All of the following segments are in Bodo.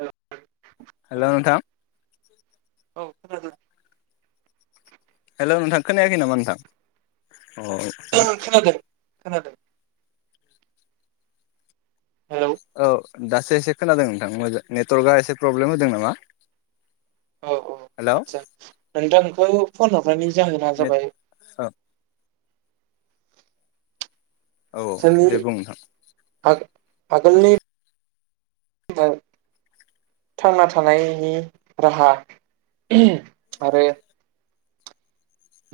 हेल' हेलौ नोंथां औ खोनादों। हेलौ नोंथां खोनायाखै नामा नोंथां? अ [unintelligible] खोनादों। खोनादों। हेलौ ओ दासो एसे खोनादों नोंथां मो नेट वर्कआ एसे प्रब्लेम होदों नामा। हेलौ आतसा नोंथांखौ फन हरनानै जाहोना नेट जाबाय औ औ जोंनि दे बुं नोंथां। आगोलनि [unintelligible] थांना थानायनि राहा [unintelligible] आरो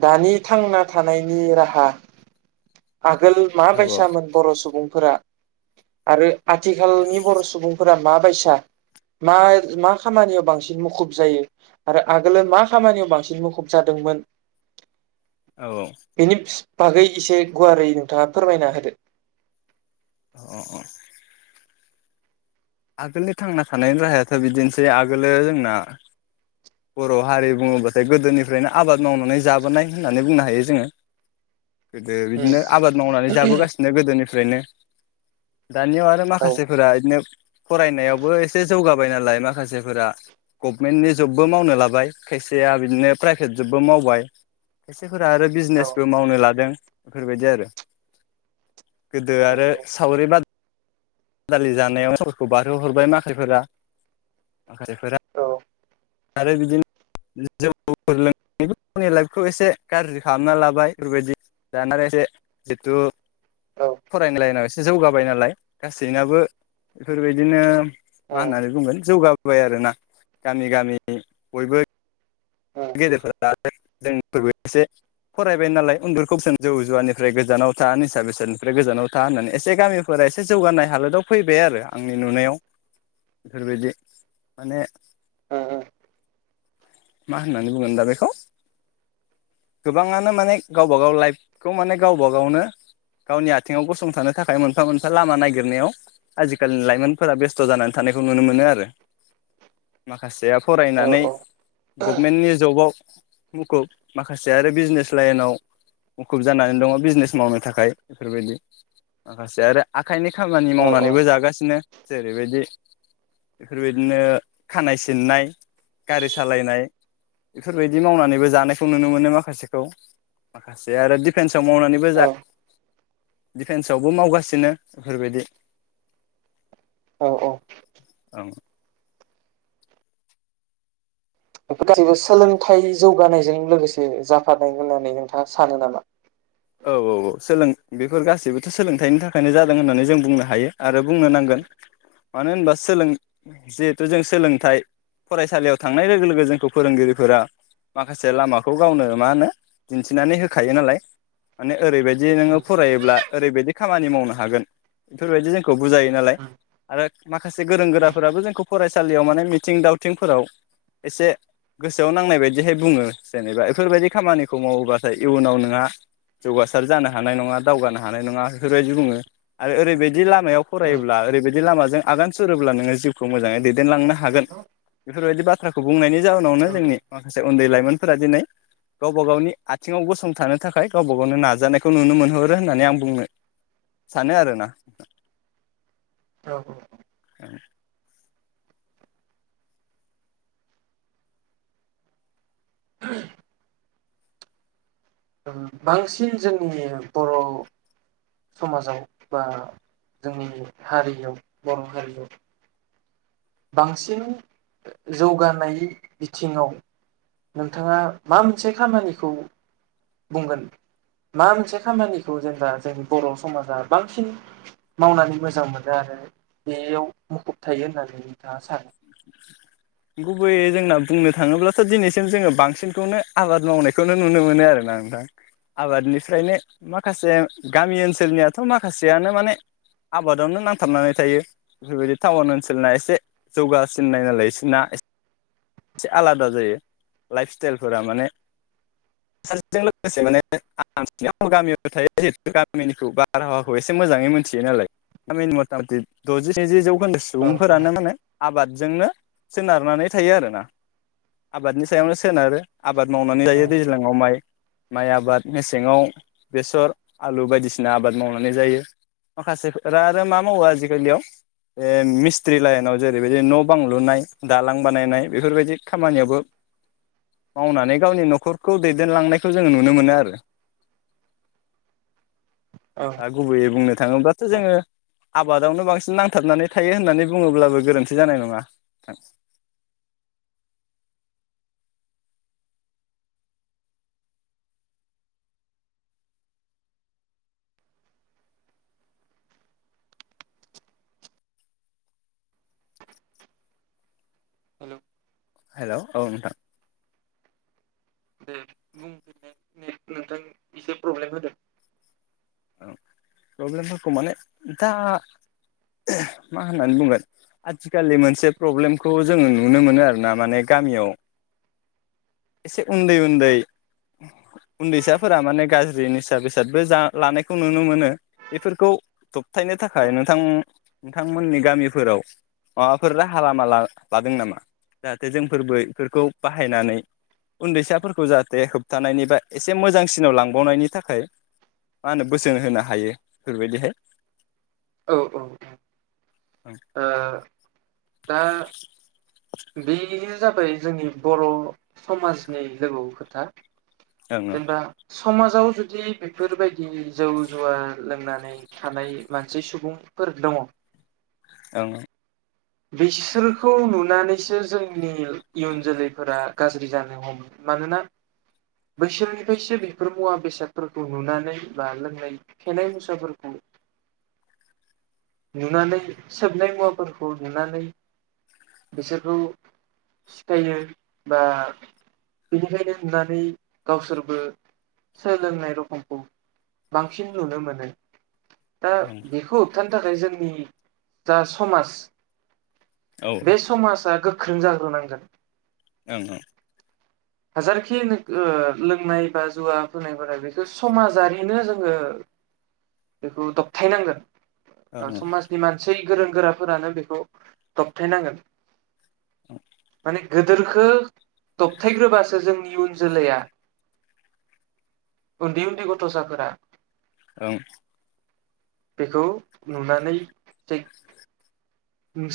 दानि थांना थानायनि राहा आगोल मा औ औ बायसामोन बर' सुबुंफोरा आरो आथिखालनि बर' सुबुंफोरा मा बायसा मा मा खामानियाव बांसिन मुखुब जायो आरो आगोलो मा खामानियाव बांसिन मुखुब जादोंमोन। औ औ बेनि बागै इसे गुवारै नोंथाङा फोरमायना होदो। अ अ आगोलनि थांना थानायनि राहायाथ' बिदिनोसै आगोलो जोंना बर' हारि बुंङोबाथाय गोदोनिफ्रायनो आबाद मावनानै जाबोनाय होननानै बुंनो हायो जोंङो। गोदो बिदिनो आबाद मावनानै जाबोगासिनो गोदोनि फ्रायनो दानियाव आरो औ माखासेफोरा इदिनो फरायनायावबो एसे जौगा बाय नालाय माखासेफोरा गबमेननि जब बो मावनो लाबाय खायसेया बिदिनो प्राइभेट जबबो मावबाय। खायफाफोरा आरो औ बिजनेसबो मावनो लादों। इफोरबायदि आरो गोदो आरो औ सावरि बादा [unintelligible] जानायाव समफोरखौ बारहोहरबाय माखासेफोरा माखासेफोरा औ आरो बिदिनो जौ लोंनानै गावनि लाइफखौ एसे गाज्रि खालामना लाबाय बेफोरबायदि दाना आरो एसे जिथु औ फरायनाय लायेनाव एसे जौगाबाय नालाय गासैनाबो बेफोरबायदिनो मा उम होननानै बुंगोन जौगा बाय आरोना गामि गामि बयबो गेदेरफोरा जोंफोरबो इसे फरायबाय नालाय उन्दुखौसोन जौ जुवानिफ्राय गोजानाव था निसा बेसादनिफ्राय गोजानाव था होननानै एसे गामिफोरा एसे जौगानाय हालोदाव फैबाय आरो आंनि नुनायाव बेफोरबायदि माने ओ ओ मा होननानै बुंगोन दा बेखौ गोबांङानो माने गावबा गाव लाइफखौ माने गावबा गावनो गावनि आथिंङाव गसंथानो थाखाय मोनफा मोनफा लामा नागिरनायाव आजिखालिनि लाइमोनफोरा बेस्थ' जानानै थानायखौ नुनो मोनो आरो माखासेया औ फरायनानै औ गभमेन्टनि जब व मुखुब माखासे आरो बिजनेस लाइनाव मुखुब जानानै दंङ बिजनेस मावनो थाखाय बेफोरबायदि माखासे आरो आ खायनो खामानि मावनानैबो औ जागासिनो। जेरैबायदि बेफोरबायदिनो खानाय सिननाय गारि सालायनाय इफोरबायदि मावनानैबो जानायखौ नुनो मोनो माखासेखौ माखासे आरो दिफेन्स आव मावनानैबो औ जा दिफेन्सआवबो मावगासिनो इफोरबायदि औ बेफोर गासैबो सोलोंथाइ जौगानायजों लोगोसे जाफानाय होननानै नोंथांङा सानो नामा? औ औ औ सोलों बेफोर गासैबोथ' सोलोंथाइनि थाखायनो जादों होननानै जों बुंनो हायो आरो बुंनो नांगोन मानो होनबा सोलों जिहेथु जों सोलोंथाइ फरायसालियाव थांनाय लोगो लोगो जोंखौ फोरोंगिरिफोरा माखासे लामाखौ गावनो मा होनो दिन्थिनानै होखायो नालाय। माने ओरैबायदि नोंङो फरायोब्ला ओरैबायदि खामानि मावनो हागोन बेफोरबायदि जोंखौ बुजायो नालाय आरो माखासे गोरों गोराफोराबो जोंखौ फरायसालियाव माने मिथिं दावथिंफोराव एसे गोसोआव नांनाय बायदिहाय बुंङो जेनेबा बेफोरबायदि खामानिखौ मावोबाथाय इयुनाव नोंहा जौगासार जानो हानाय नङा दावगानो हानाय नङा इफोरबायदि बुङो आरो ओरैबायदि लामायाव औ फरायोब्ला ओरैबायदि लामाजों आगान सुरोब्ला नोंङो जिउखौ मोजाङै दैदेनलांनो हागोन इफोरबायदि बाथ्राखौ बुंनायनि जाउनावनो औ जोंनि माखासे उन्दै लाइमोनफोरा दिनै गावबा गावनि आथिंङाव गसंथानो थाखाय गावबा गावनो नाजानायखौ नुनो मोनहरो होननानै आं बुंनो सानो आरोना। औ ओम ओ बांसिन जोंनि बर' समाजाव बा जोंनि हारियाव बर' हारियाव बांसिन जौगानाय बिथिंङाव नोंथांङा मा मोनसे खामानिखौ बुंगोन मा मोनसे खामानिखौ जेनेबा जोंनि बर' समाजा बांसिन मावनानै मोजां मोनो आरो बेयाव मुखुब थायो होननानै। नोंथाङा सानो? गुबैयै जोंना बुंनो थाङोब्लाथ' दिनैसिम जोङो बांसिनखौनो आबाद मावनायखौनो नुनो मोनो आरोना नोंथां आबादनिफ्रायनो माखासे गामि ओनसोलनियाथ' माखासेयानो माने आबादावनो नांथाबनानै थायो बेफोरबायदि टाउन ओनसोलना एसे जौगासिननाय नालाय इसोनना एसे आलादा जायो लाइफ स्टेइल फोरा माने [unintelligible] माने गामियाव नो थायोगामिनिखौ बारहावा खौ मोजाङै मिथियो नालाय [unintelligible] दजि सिनि जौखोन्दो [unintelligible] औ सुबुंफोरानो माने आबादजोंनो सोनारनानै थायो आरोना आबादनि सायावनो सोनारो आबाद मावनानै औ जायो दैज्लाङाव माइ माइ आबाद मेसेङाव बेसर आलु बायदिसिना आबाद मावनानै जायो माखासेफोरा आरो मा मावो आजिकालियाव बे मिस्ट्रि लाइनाव जेरैबायदि न' बांलुनाय दालां बानायनाय बेफोरबायदि खामानियावबो मावनानै गावनि न'खरखौ दैदेनलांनायखौ जोंङो नुनो मोनो आरो औ दा गुबैयै बुंनो थाङोब्लाथ' जोङो आबादावनो बांसिन नांथाबनानै थायो होननानै बुङोब्लाबो गोरोन्थि जानाय नङा नोंथां हेलौ हेलौ औ नोंथां दे बुं [unintelligible] एसे प्रब्लेम होदो औ प्रब्लेमफोरखौ माने [unintelligible] दा मा होननानै बुंगोन आथिखालनि मोनसे प्रब्लेमखौ जोङो नुनो मोनो आरोना माने गामियाव एसे उन्दै उन्दै उन्दैसाफोरा माने गाज्रि निसा बेसादबो जा लानायखौ नुनो मोनो इफोरखौ दबथायनो औ थाखाय नोंथां नोंथांमोननि गामिफोराव माबाफोर राहा लामा लादों नामा जाहाथे जोंफोरबो इफोरखौ बाहायनानै उन्दैसाफोरखौ जाहाथे होबथानायनिफाय एसे मोजांसिनाव लांबावनायनि थाखाय मा होनो बोसोन होनो हायो बेफोरबायदिहाय औ औ औ ओ दा बे जाबाय जोंनि बर' समाजनि लोगौ खोथा ओं जेनबा सु समाजाव जुदि बेफोरबायदि जौ जुवा लोंनानै थानाय मानसि सुबुंफोर दङ' [unintelligible] बिसोरखौ नुनानैसो जोंनि इयुन जोलैफोरा गाज्रि जानो हमो मानोना बैसोरनिफ्रायसो बेफोर मुवा बेसादफोरखौ नुनानै बा लोंनाय फेनाय मुसाफोरखौ नुनानै सोबनाय मुवाफोर खौ नुनानै बिसोरखौ सिखायो बा बेनिखायनो नुनानै गावसोरबो सोलोंनाय रखमखौ बांसिन नुनो मोनो। दा ओं बिखौ होबथानो थाखाय जोंनि जा समाज औ बे समाजा गोग ख्रों जाग्रोनांगोन ओं ओं हाजारखिनो ओ लोंनाय बा जुवा फोनायफोरा बेखौ समाजारिनो जोङो बेखौ दबथायनांगोन ओं ओ समाजनि मानसै गोरों गोराफोरानो बेखौ दबथायनांगोन औ माने गोदोरखो दब थायग्रोबासो जोंनि इउन जोलैया उन्दै उन्दै गथ'साफोरा ओं बेखौ नुनानै थेग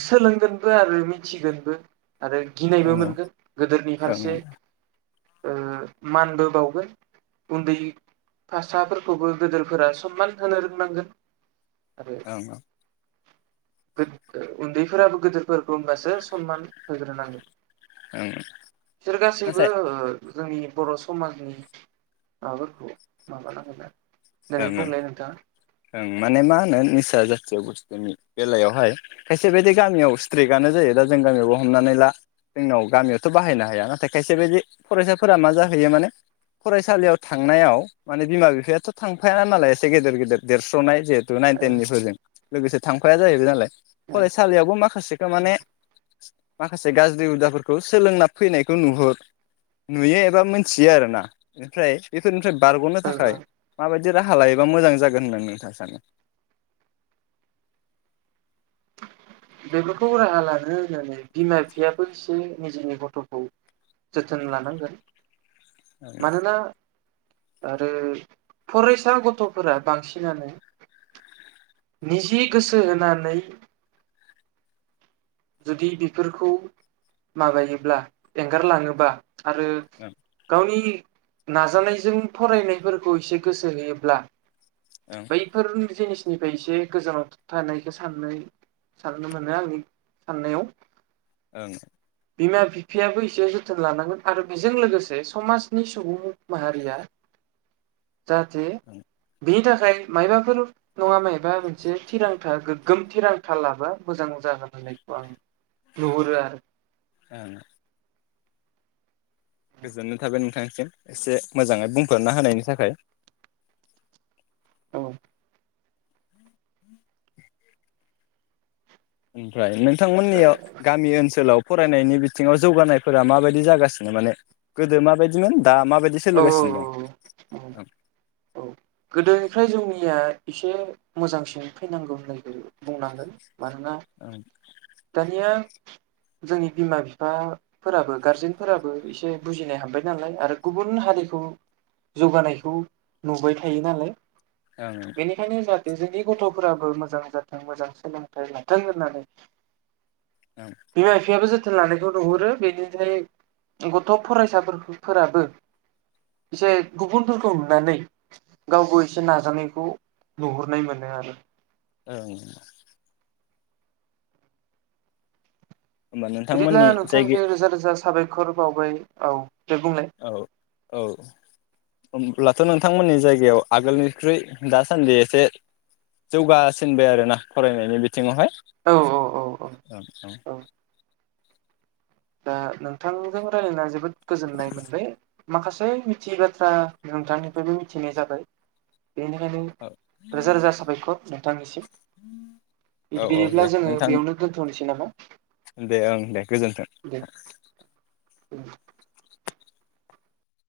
सोलोंगोनबो आरो मिथिगोनबो आरो गिनायबो मोनगोन गोदोरनि ओं ओं फारसे ओ मानबो बावगोन उन्दै फासाफोरखौबो गोदोरफोरा सनमान होनो रोंनांगोन औ गोद उन्दैफोराबो गोदोरफोरखौ होमबासो सनमान होग्रोनांगोन। बिसोर गासैबो ओ जोंनि बर' समाजनि माबाफोरखौ माबानांगोन आरो देनाय ओं ओं बुंलाय नोंथाङा ओं माने मा होनो निसा जाथियाव बुस्थ जोंनि बेलायावहाय खायसे बायदि गामियाव स्ट्रिकआनो जायो दा जों गामियावबो हमनानै ला जोंनाव गामियावथ' बाहायनो हाया नाथाय खायसे बायदि फरायसाफोरा मा जाहैयो माने फरायसालियाव थांनायाव माने बिमा बिफायाथ' थांफायाना नालाय एसे गेदेर गेदेर देरस्र'नाय [unintelligible] टु नाइन ओ टेननि फोरजों। लोगोसे थांफाया जाहैबाय नालाय ओ फरायसालियावबो माखासेखौ ओ माने माखासे गाज्रि हुदाफोरखौ सोलोंना फैनायखौ नुहुर नुयो एबा मोनथियो आरोना ओमफ्राय बेफोरनिफ्राय बारग'नो औ थाखाय औ माबायदि राहा लायोबा मोजां जागोन होनना नोंथाङा सानो? बेफोरखौ राहा लानो होननानै बिमा बिफायाबो एसे निजेनि गथ'खौ जोथोन लानांगोन सानो मानोना आरो फरायसा गथ'फोरा बांसिनानो निजि गोसो होनानै जुदि बेफोरखौ माबायोब्ला एंगारलाङोबा आरो गावनि नाजानायजों फरायनायफोरखौ एसे गोसो होयोब्ला ओं बैफोर जिनिस निफ्राय एसे गोजानाव थानायखौ साननो साननो मोनो आंनि साननायाव। ओं बिमा बिफायाबो एसे जोथोन लानांगोन आरो बेजों लोगोसे समाजनि सुबुं माहारिया जाहाथे ओं बिनिथा खाय मायबाफोर नङा मायबा मोनसे थिरांथा गोग्गोम थिरांथा लाबा मोजां जागोन होननाय [unintelligible] नुहुरो आरो ओं गोजोननाय थाबाय नोंथांसिम एसे मोजाङै बुंफोरना होनायनि थाखाय। औ ओमफ्राय नों थांमोननियाव गामि ओनसोलाव फरायनायनि बिथिङाव जौगानायफोरा माबायदि जागासिनो माने गोदो माबायदिमोन दा माबायदि औ सोलिगासिनो दं औ औ गोदोनिफ्राय जोंनिया एसे मोजांसिन फैनांगौ होननायखौ बुंनांगोन मानोना ओं दानिया जोंनि बिमा बिफाफोराबो गारजेनफोराबो एसे बुजिनाय हाबबाय नालाय आरो गुबुन हारिखौ जौगानायखौ नुबाय थायो नालाय ओं बेनिखायनो जा जुदि गथ'फोराबो मोजां जाथों मोजां सोलोंथाइ लाथों होननानै ओं बिमा बिफायाबो जो जोथोन लानायखौ नुहुरो बेनिफ्राय गथ' फरायसाफोरखो फोराबो एसे गुबुनफोरखौ नुनानै गावबो एसे नाजानायखौ नुहुरनाय मोनो आरो। औ होमबा बिदिब्ला नोंथांमोननि जायगा नोंथांनिफ्राय रोजा रोजा साबायख खर बावबाय औ। दे बुंलाय औ औ होमब्लाथ' नोंथांमोननि जायगायाव आगोलनिख्रुइ दासान्दि एसे जौगासिनबाय आरो ना फरायनायनि बिथिंङावहाय। औ औ औ औ औ दा नोंथांजों रायज्लायना जोबोद गोजोननाय मोनबाय। माखासे मिथियै बाथ्रा नोंथांनिफ्रायबो मिथिनाय जाबाय। बेनिखायनो औ रोजा रोजा साबायखर नोंथांनिसिम औ इद औ दे बिदिब्ला जोङो नोंथां बेयावनो दोनथ'नोसै नामा? [inaudible] दे ओं दे गोजोन्थों। औ ओं